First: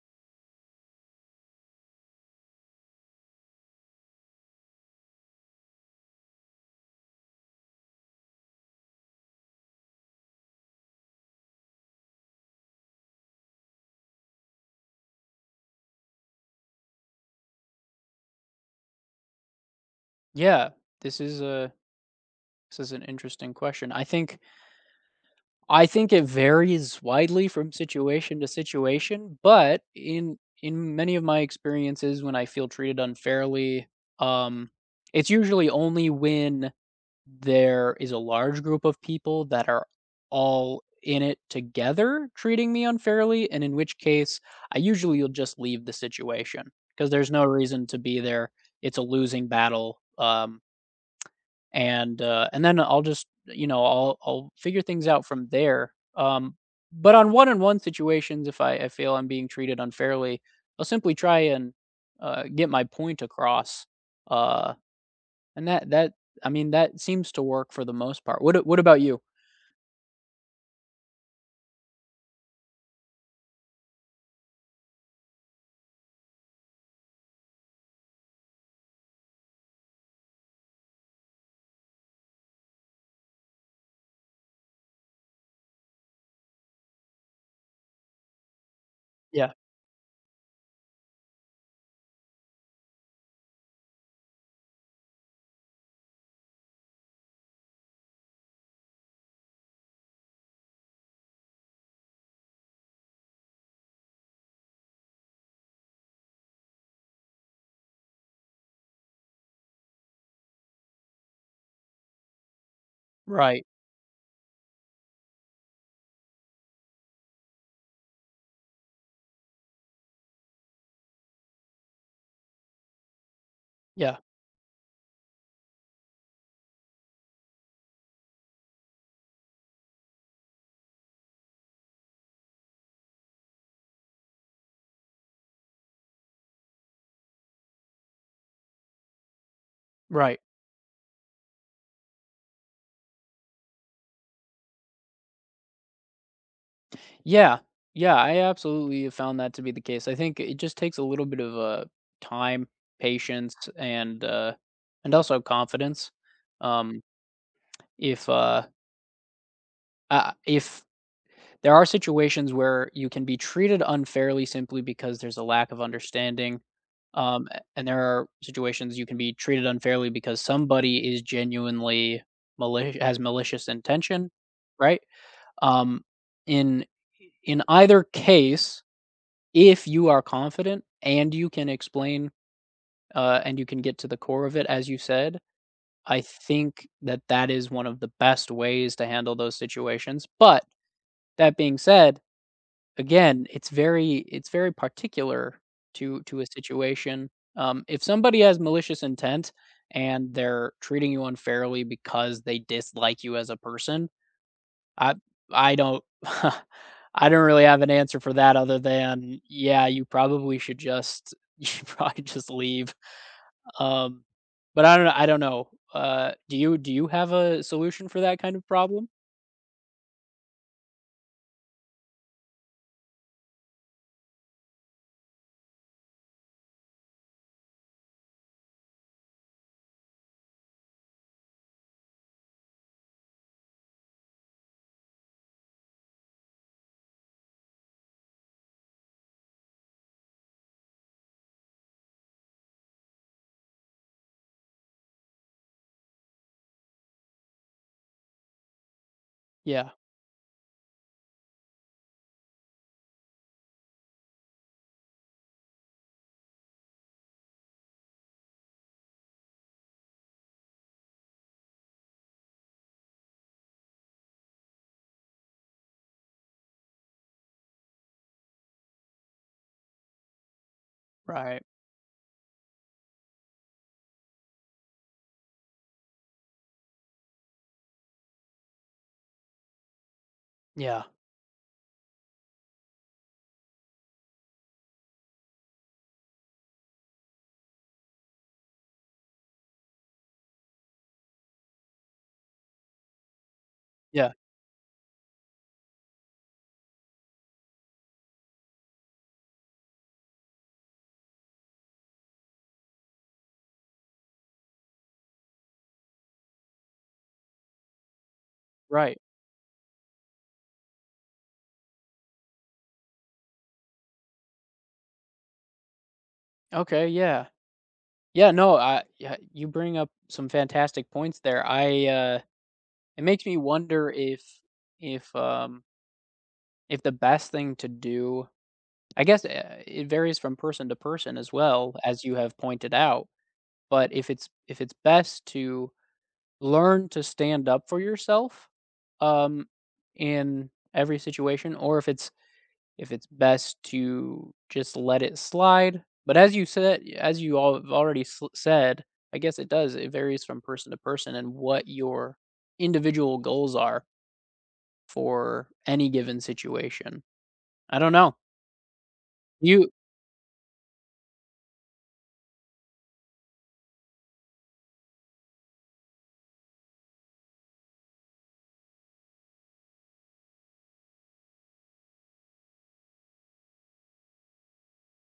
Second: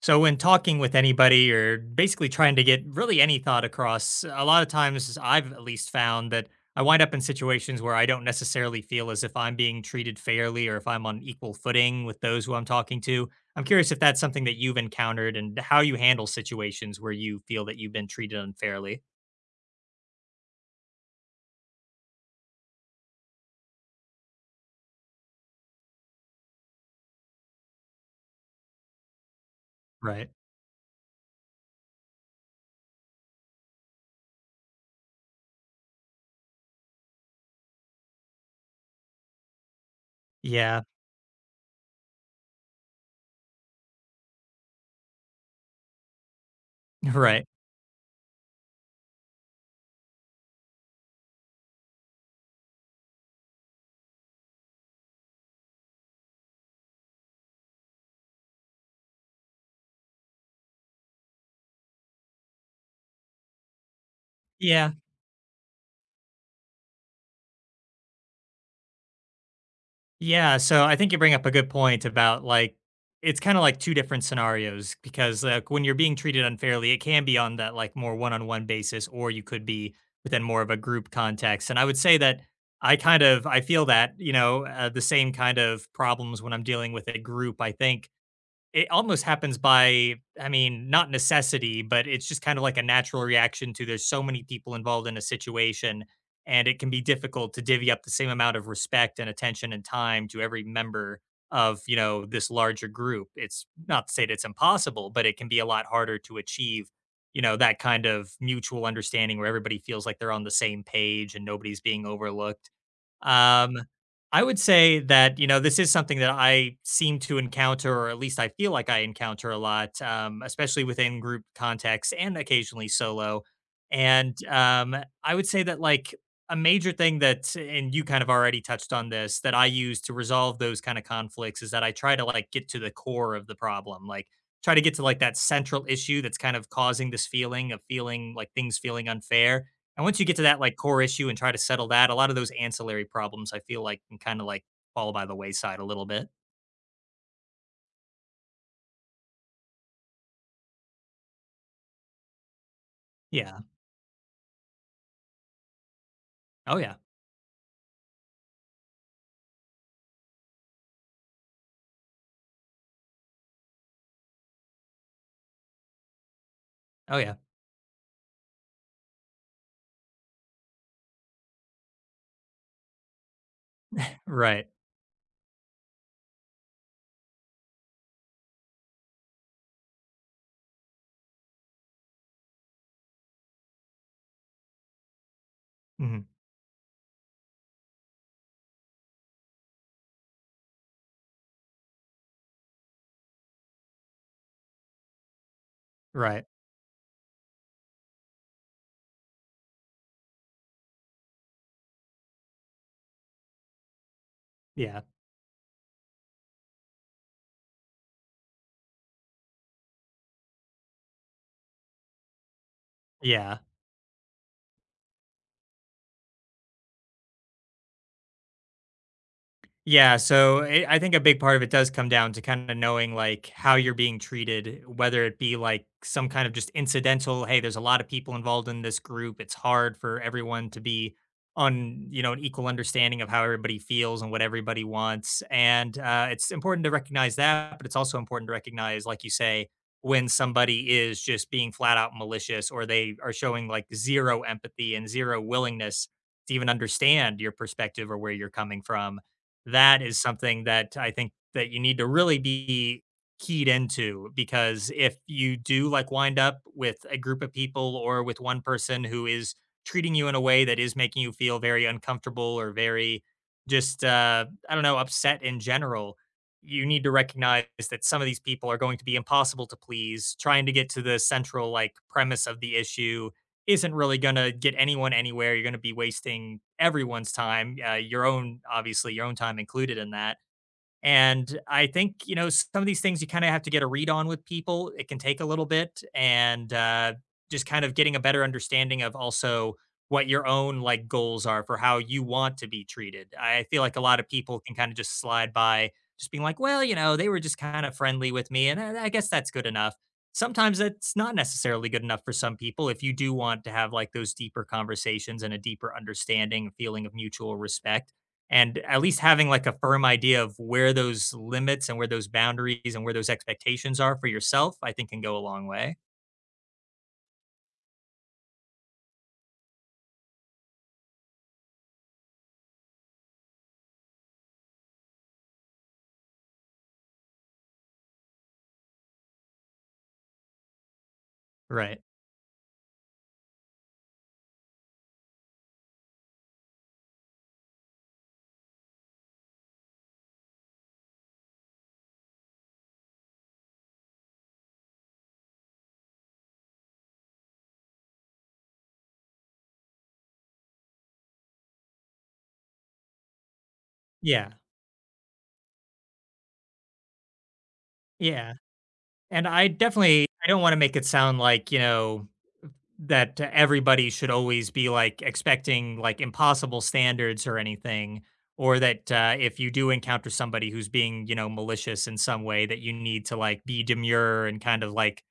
So, when talking with anybody or basically trying to get really any thought across, a lot of times I've at least found that I wind up in situations where I don't necessarily feel as if I'm being treated fairly or if I'm on equal footing with those who I'm talking to. I'm curious if that's something that you've encountered and how you handle situations where you feel that you've been treated unfairly. Yeah, this is a this is an interesting question. I think it varies widely from situation to situation, but Right. in many of my experiences when I feel treated unfairly, um, it's usually only when there is a large group of people that are Yeah. all in it together treating me unfairly, and in which case I usually will just leave the situation because there's Right. no reason to be there. It's a losing battle. And then I'll just I'll figure things out from there. But on one-on-one situations, if I feel I'm being treated unfairly, I'll simply try and get my point across. Uh, Yeah. and that that that seems to work for the most part. What about you? Yeah, so I think you bring up a good point about like it's kind of like two different scenarios because like when you're being treated unfairly, it can be on that like more one-on-one basis or you could be within more of a group context. And I would say that I kind of I feel that, you know, the same kind of problems when I'm dealing with a group. I think it almost Yeah. happens by, I mean, not necessity, but it's just kind of like a natural reaction to there's so many people involved in a situation, and it can be difficult to divvy up the same amount of respect and attention and time to every member of, you know, this larger group. It's not to say that it's impossible, but it can be a lot harder to achieve, you know, that kind of mutual understanding where everybody feels like they're on the same page and nobody's being overlooked. Right. Um, I would say that, you know, this is something that I seem to encounter, or at least I feel like I encounter a lot, especially within group contexts and occasionally solo. Yeah. And I would say that, like, a major thing that, and you kind of already touched on this, that I use to resolve those kind of conflicts is that I try to, like, get to the core of the problem, like, try to get to, like, that central issue that's kind of causing this feeling of feeling like things feeling unfair and once you get Right. to that, like, core issue and try to settle that, a lot of those ancillary problems, I feel like, can kinda, like, fall by the wayside a little bit. Yeah. Yeah, I absolutely have found that to be the case. I think it just takes a little bit of time, patience, Yeah. And also confidence. Oh, yeah. Um, If, uh, if there are situations where you can be treated unfairly simply because there's a lack of understanding, Oh, yeah. And there are situations you can be treated unfairly because somebody is genuinely malicious has malicious intention, Right. right? Um, in in either case, if you are confident and you can explain and you can get to the core of it, as you said, I Mhm. think that that is one of the best ways to handle those situations. But that being said, again, it's very particular to Right. a situation. If somebody has malicious intent and they're treating you unfairly because they dislike you as a person, Yeah. I I don't I don't really have an answer for that other than, yeah, you probably should just you should probably just leave. Yeah. Um, but I don't know. Do you do you have a solution for that kind of problem? Yeah, so I think a big part of it does come down to kind of knowing like how you're being treated, whether it be like some kind of just incidental, hey, there's a lot of people involved in this group. It's hard for everyone to be on, you know, an equal understanding of how everybody feels and what everybody wants. And it's important to recognize that, but it's also important to recognize, like you say, when somebody is just being flat out malicious or they are showing like zero empathy and zero willingness to even understand your perspective or where you're coming from Yeah, that is something that I think that you need to really be keyed into because if you do like wind up with a group of people or with one person who is treating you in a way that is making you feel very uncomfortable or very just I don't know upset in general, you need to recognize that some of these people are going to be impossible to please, trying to get to the right. central like premise of the issue isn't really gonna get anyone anywhere. You're gonna be wasting everyone's time, your own obviously, your own time included in that. Yeah, And I think, you know, some of these things you kinda have to get a read on with people. It can take a little bit, and, just kind of getting a better understanding of also what your own, like, goals are for how you want to be treated. I feel like a lot of yeah, people can kinda just slide by just being like, "Well, you know, they were just kinda friendly with me, and I guess that's good enough." Sometimes that's not necessarily good enough for some people if you do want to have, like, those deeper conversations and a deeper understanding, feeling of mutual respect and at right. least having like a firm idea of where those limits and where those boundaries and where those expectations are for yourself, I think can go a long way. Okay, yeah. Yeah, no, I, yeah, you bring up some fantastic points there. I It makes me wonder if if the best thing to do, I guess, it varies from person to person as well, Right. as you have pointed out, but if it's best to learn to stand up for yourself um in every situation, or if it's best to just let it slide. But as you said, as you all have already said, I guess it does. It varies from person to person and what your individual goals are Yeah. for any given situation. I don't know. Yeah. And I You, definitely I don't want to make it sound like, you know, that everybody should always be like expecting like impossible standards or anything or that if you do encounter somebody who's being, you know, malicious in some way that you need to like be demure and kind of like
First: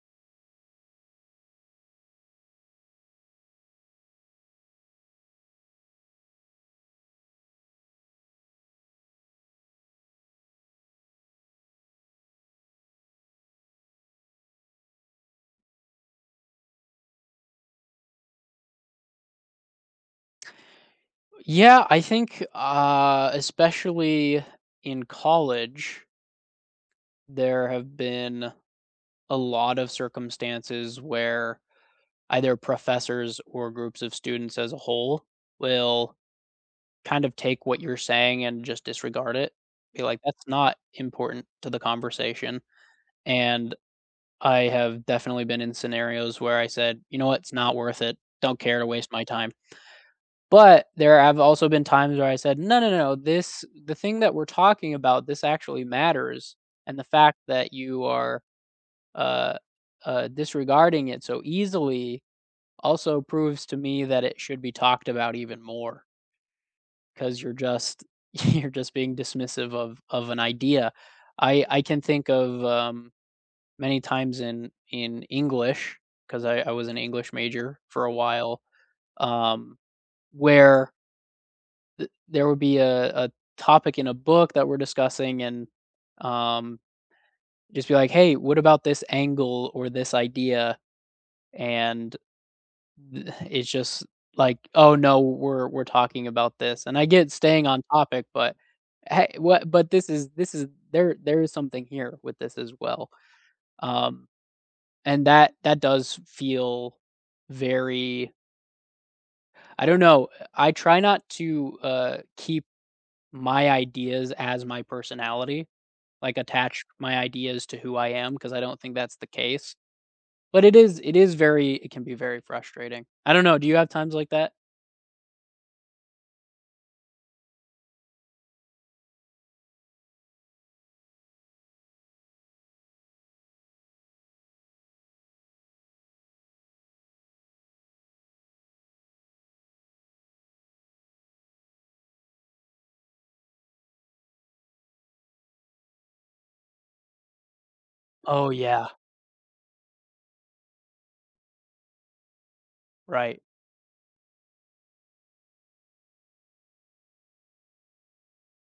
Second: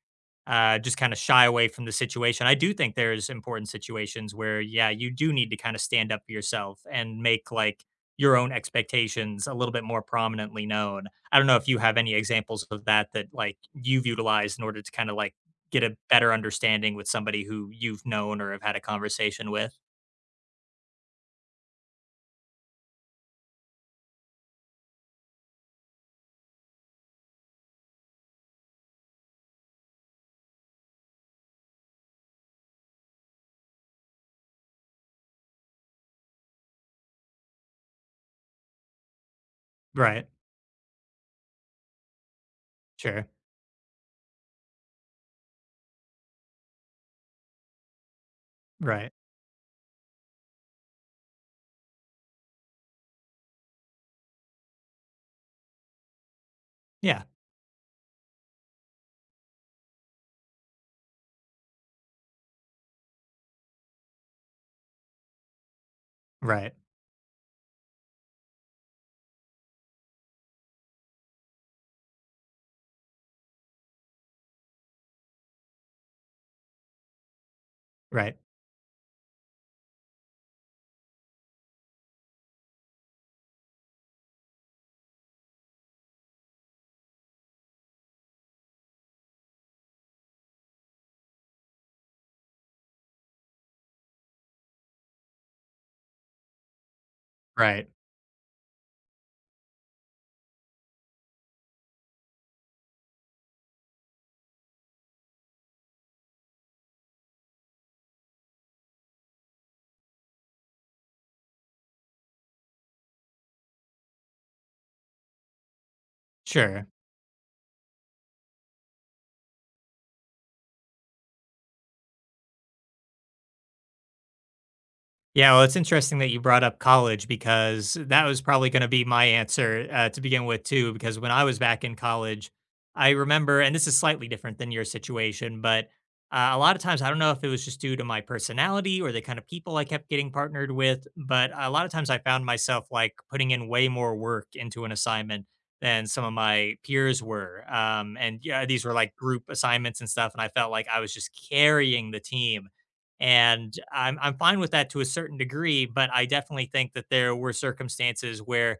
just kind of shy away from the situation. I do think there's important situations where, yeah, you do need to kind of stand up for yourself and make like your own expectations a little bit more prominently known. I don't know if you have any examples of that that like you've utilized in order to kind of like get a better understanding with somebody who you've known or have had a conversation with. yeah, I think, especially in college, there have been a lot of circumstances where either professors or groups of students as a whole will kind of take what you're saying and just disregard it. Be like, Right. "That's not important to the conversation." Sure. And I have definitely been in scenarios where I said, "You know what? It's not worth it. Don't care to Right. waste my time." But there have also been times where I said, "No, no, no. This The thing that we're talking about, this actually matters, and the Yeah. fact that you are, uh, disregarding it so easily also proves to me that it should be talked about even more." Right. 'Cause you're just you're just being dismissive of an idea. I can think of, many times in English because I was an English major for a Right. while, um, where th there would be a topic in a book that we're discussing, and, um, just be like, "Hey, what about this angle or this idea?" And Th it's just like, "Oh, no, we're talking about this," and I get staying on Right. topic, but, hey, what but this is, there is something here with this as well, um, and that does feel very, I don't know, I try not to, keep my ideas as my personality, like, attach Sure. my ideas to who I am, because I don't think that's the case, but it is very, it can be very frustrating. I don't know, do you have times like that? Yeah, well, it's interesting that you brought up college because that was probably going to be my answer to begin with, too. Because when I was back in college, I remember, and this is slightly different than your situation, but a lot of times, I don't know if it was just due to my personality or the kind of people I kept getting partnered with, but a lot of times I found myself like putting in way more work into an assignment than some of my peers were. And Oh, yeah, these yeah, were like group assignments and stuff. And I felt like I was just carrying the team right. and I'm fine with that to a certain degree, but I definitely think that there were circumstances where,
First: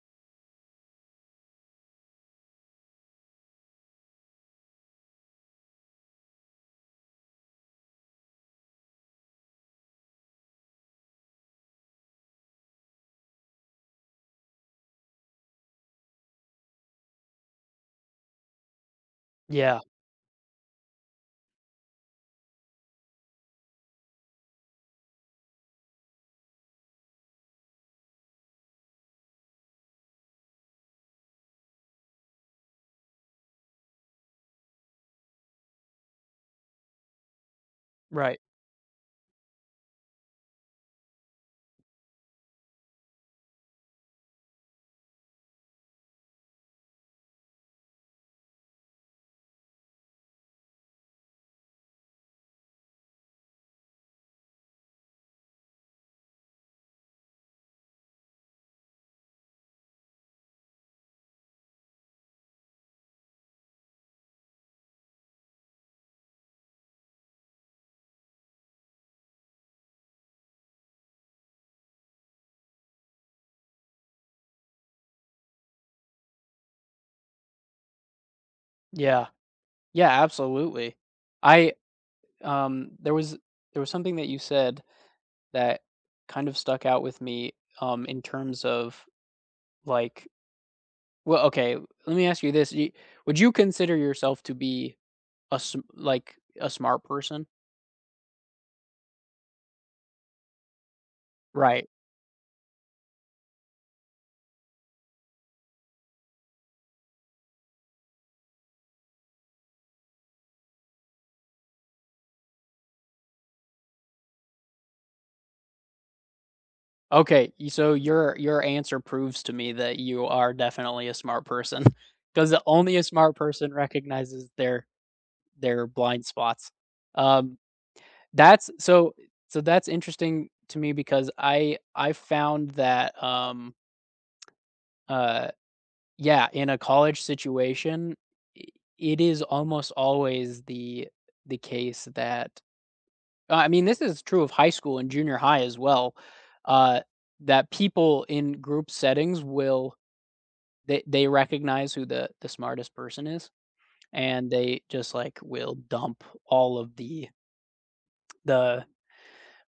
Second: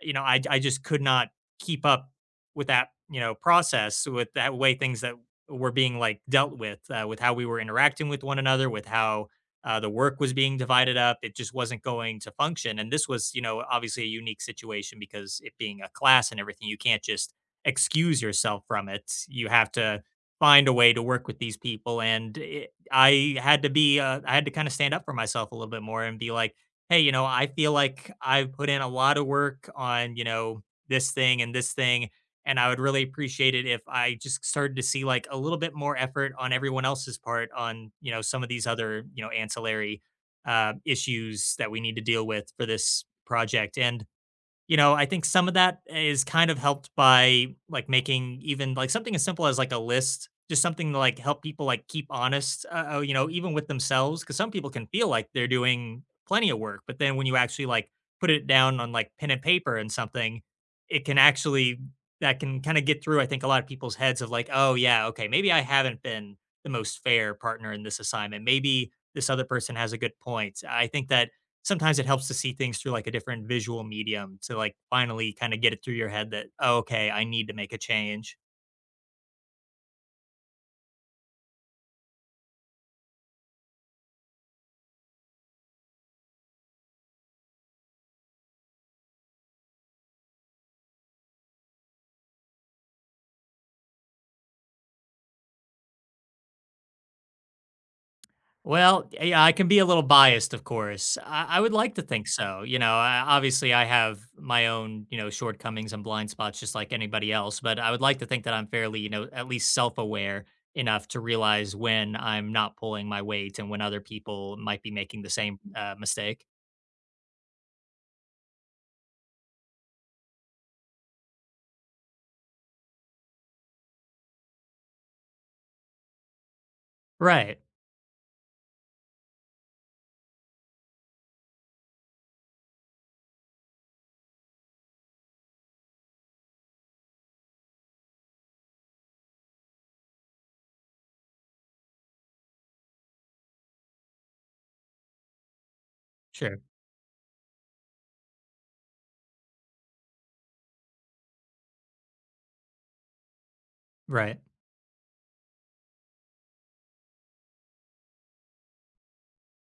you know, I just could not keep up with that, you know, process, with that way things that were being like dealt with how we were interacting with one another, with how the work was being divided up. It just wasn't going to function. And this was, you know, obviously a unique situation because it being a class and everything, you can't just excuse yourself from it. You have Yeah, to find a way to work with these people. And I had to be, I had to kind of stand up for myself a little bit more and be like, hey, you know, I feel like I've put in a lot of work on, you know, this thing. And I would really appreciate it if I just started to see like a little bit more effort on everyone else's part on, you know, right. some of these other, you know, ancillary issues that we need to deal with for this project. And you know, I think some of that is kind of helped by like making even like something as simple as like a list, just something to like help people like keep honest, you know, even with themselves. Cause some people can feel like they're doing plenty of work, but then when you actually like put it down on like pen and paper and something, it can actually, that can kind of get through, I think, a lot of people's heads of like, oh, yeah, okay, maybe I haven't been the most fair partner in this assignment. Maybe this other person has a good point. I think that sometimes it helps to see things through like a different visual medium to like finally kind of get it through your head that, "Oh, okay, I need to make a change." Yeah. Yeah, absolutely. I um there was there was something that you said that kind of stuck out with me in terms of like, well, okay, let me ask you this. Would you consider yourself to be a sm- like a smart person? Well, yeah, I can be a little biased, of course. I would Right. like to think so. You know, I, obviously, I have my own, you know, shortcomings and blind spots, just like anybody else. But I would like to think that I'm fairly, you know, at least self-aware enough to realize when I'm not pulling my weight and when other people might be making the same mistake. Okay, so your answer proves to me that you are definitely a smart person because only a smart person recognizes their blind spots. Um Right. That's so, so that's interesting to me because I found that, uh, yeah, in a college situation, I it is almost always the case that, this is true of high school and junior high as well, Sure. uh, that people in group settings will, they recognize who the smartest person is, Right. and they just, like, will dump all of the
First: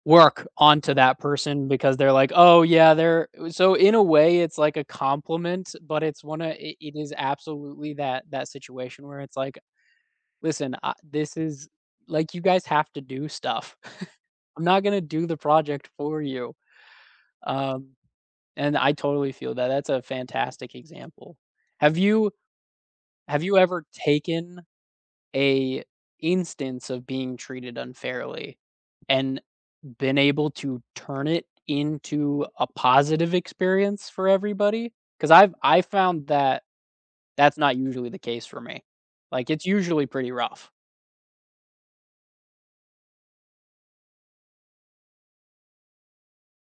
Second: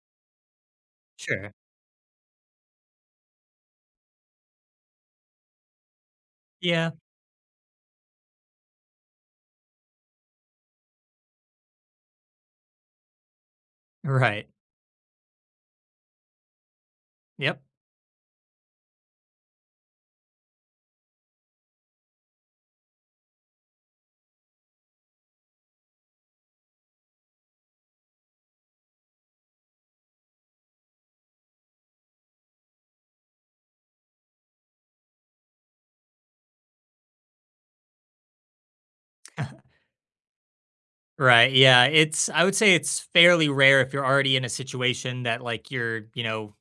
work onto that Sure. person because they're like, "Oh, yeah, they're," so in a way, it's like a compliment, but it's one of, Yeah. it is absolutely that that situation where it's like, "Listen, I this is, like, you guys have to do stuff. Right. I'm not gonna do the project for you." Yep. Um, and I totally feel that. That's a fantastic example. Have you have you ever taken a instance of being treated unfairly and been able to turn it into a positive experience for everybody, because I found that that's not usually the case for me, like it's usually pretty rough. Right. Yeah. It's, I would say it's fairly rare if you're already in a situation that, like, you're, you know,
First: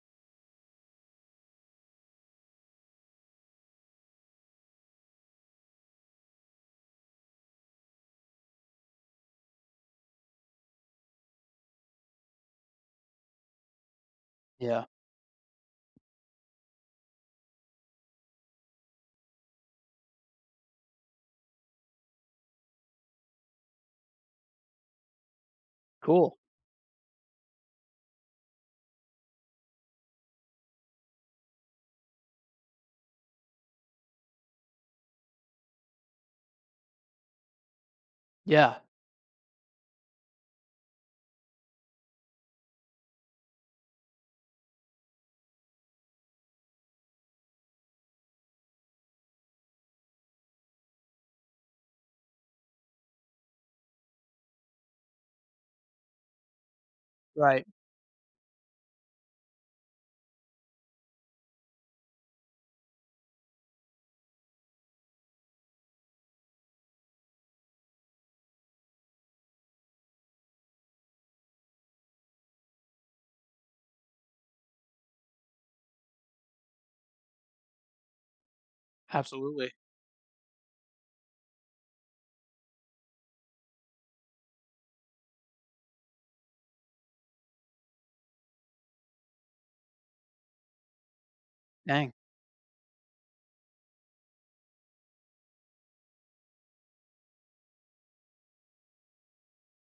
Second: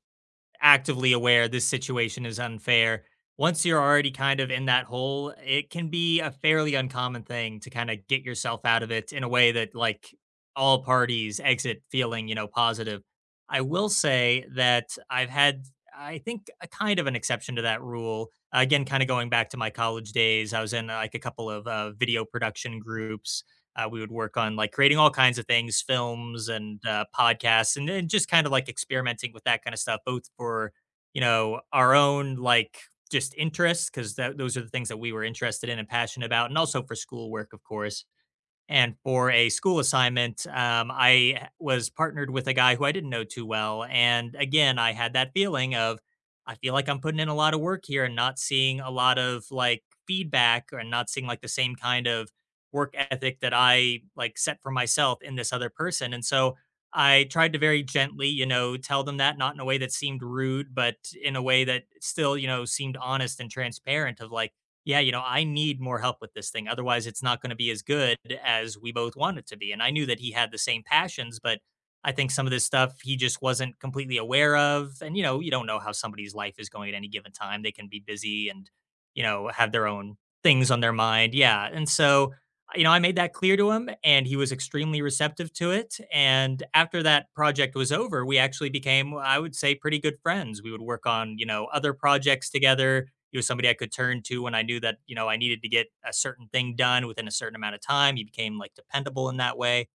actively aware this situation is unfair. Once you're already kind of in that hole, it can be a fairly uncommon thing to kind of get yourself out of it in a way that, like, all parties exit feeling, you know, positive. I will say Yeah. that I've had, I think, a kind of an exception to that rule. Again, kind of going back to my college days, I was in like a couple of video production groups we would work on like creating all kinds of things, Cool. films and podcasts, and then just kind of like experimenting with that kind of stuff, both for you know our own like just interests because those are the things that we were interested in and passionate about, and also for schoolwork, of course. Yeah. And for a school assignment, was partnered with a guy who I didn't know too well. And again, I had that feeling of, I feel like I'm putting in a lot of work here and not seeing a lot of like feedback or not seeing like the same kind of work ethic that I like set for myself in this other person. And so I tried to Right. very gently, you know, tell them that, not in a way that seemed rude, but in a way that still, you know, seemed honest and transparent of like, yeah, you know, I need more help with this thing. Otherwise, it's not going to be as good as we both want it to be. And I knew that he had the same passions, but I think some of this stuff he just wasn't completely aware of. And, you know, you don't know how somebody's life is going at any given time. They can be busy and, you know, have Absolutely. their own things on their mind. Yeah. And so, you know, I made that clear to him and he was extremely receptive to it. And after that project was over, we actually became, I would say, pretty good friends. We would work on, you know, other Dang. projects together he was somebody I could turn to when I knew that, you know, I needed to get a certain thing done within a certain amount of time. He became like dependable in that way.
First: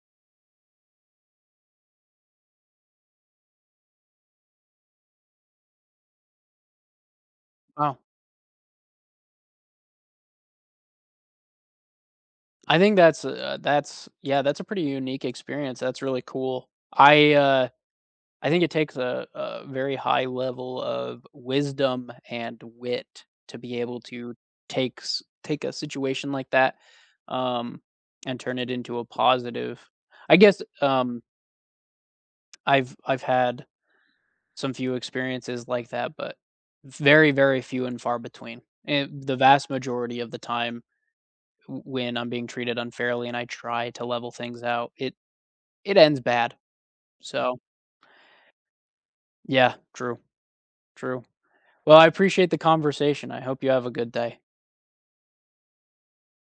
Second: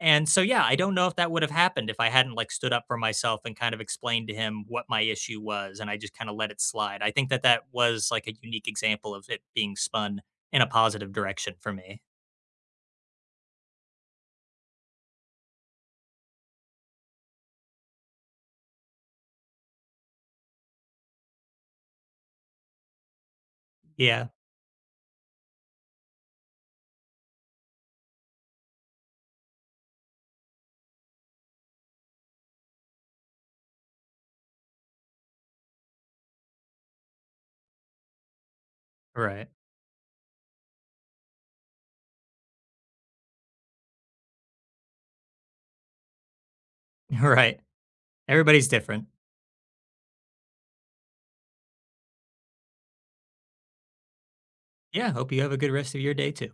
And so, yeah, I don't know if that would have happened if I hadn't like stood up for myself and kind of explained to him what my issue was and I just kind of let it slide. I think that that Wow. was like a unique example of it being spun in a positive direction for me. I think that's yeah, that's a pretty unique experience. That's really cool. I think it takes a very high level of wisdom and wit to be able Yeah. to take a situation like that, um, and turn it into a positive. I guess, I've had some few experiences like that, but very, very few and far between. And the Right. vast majority of the time, when I'm being treated unfairly and I try to level things out, it ends bad. So, Right. Everybody's different. yeah, true, true. Well, I appreciate the conversation. I hope you have a good day. Yeah. Hope you have a good rest of your day too.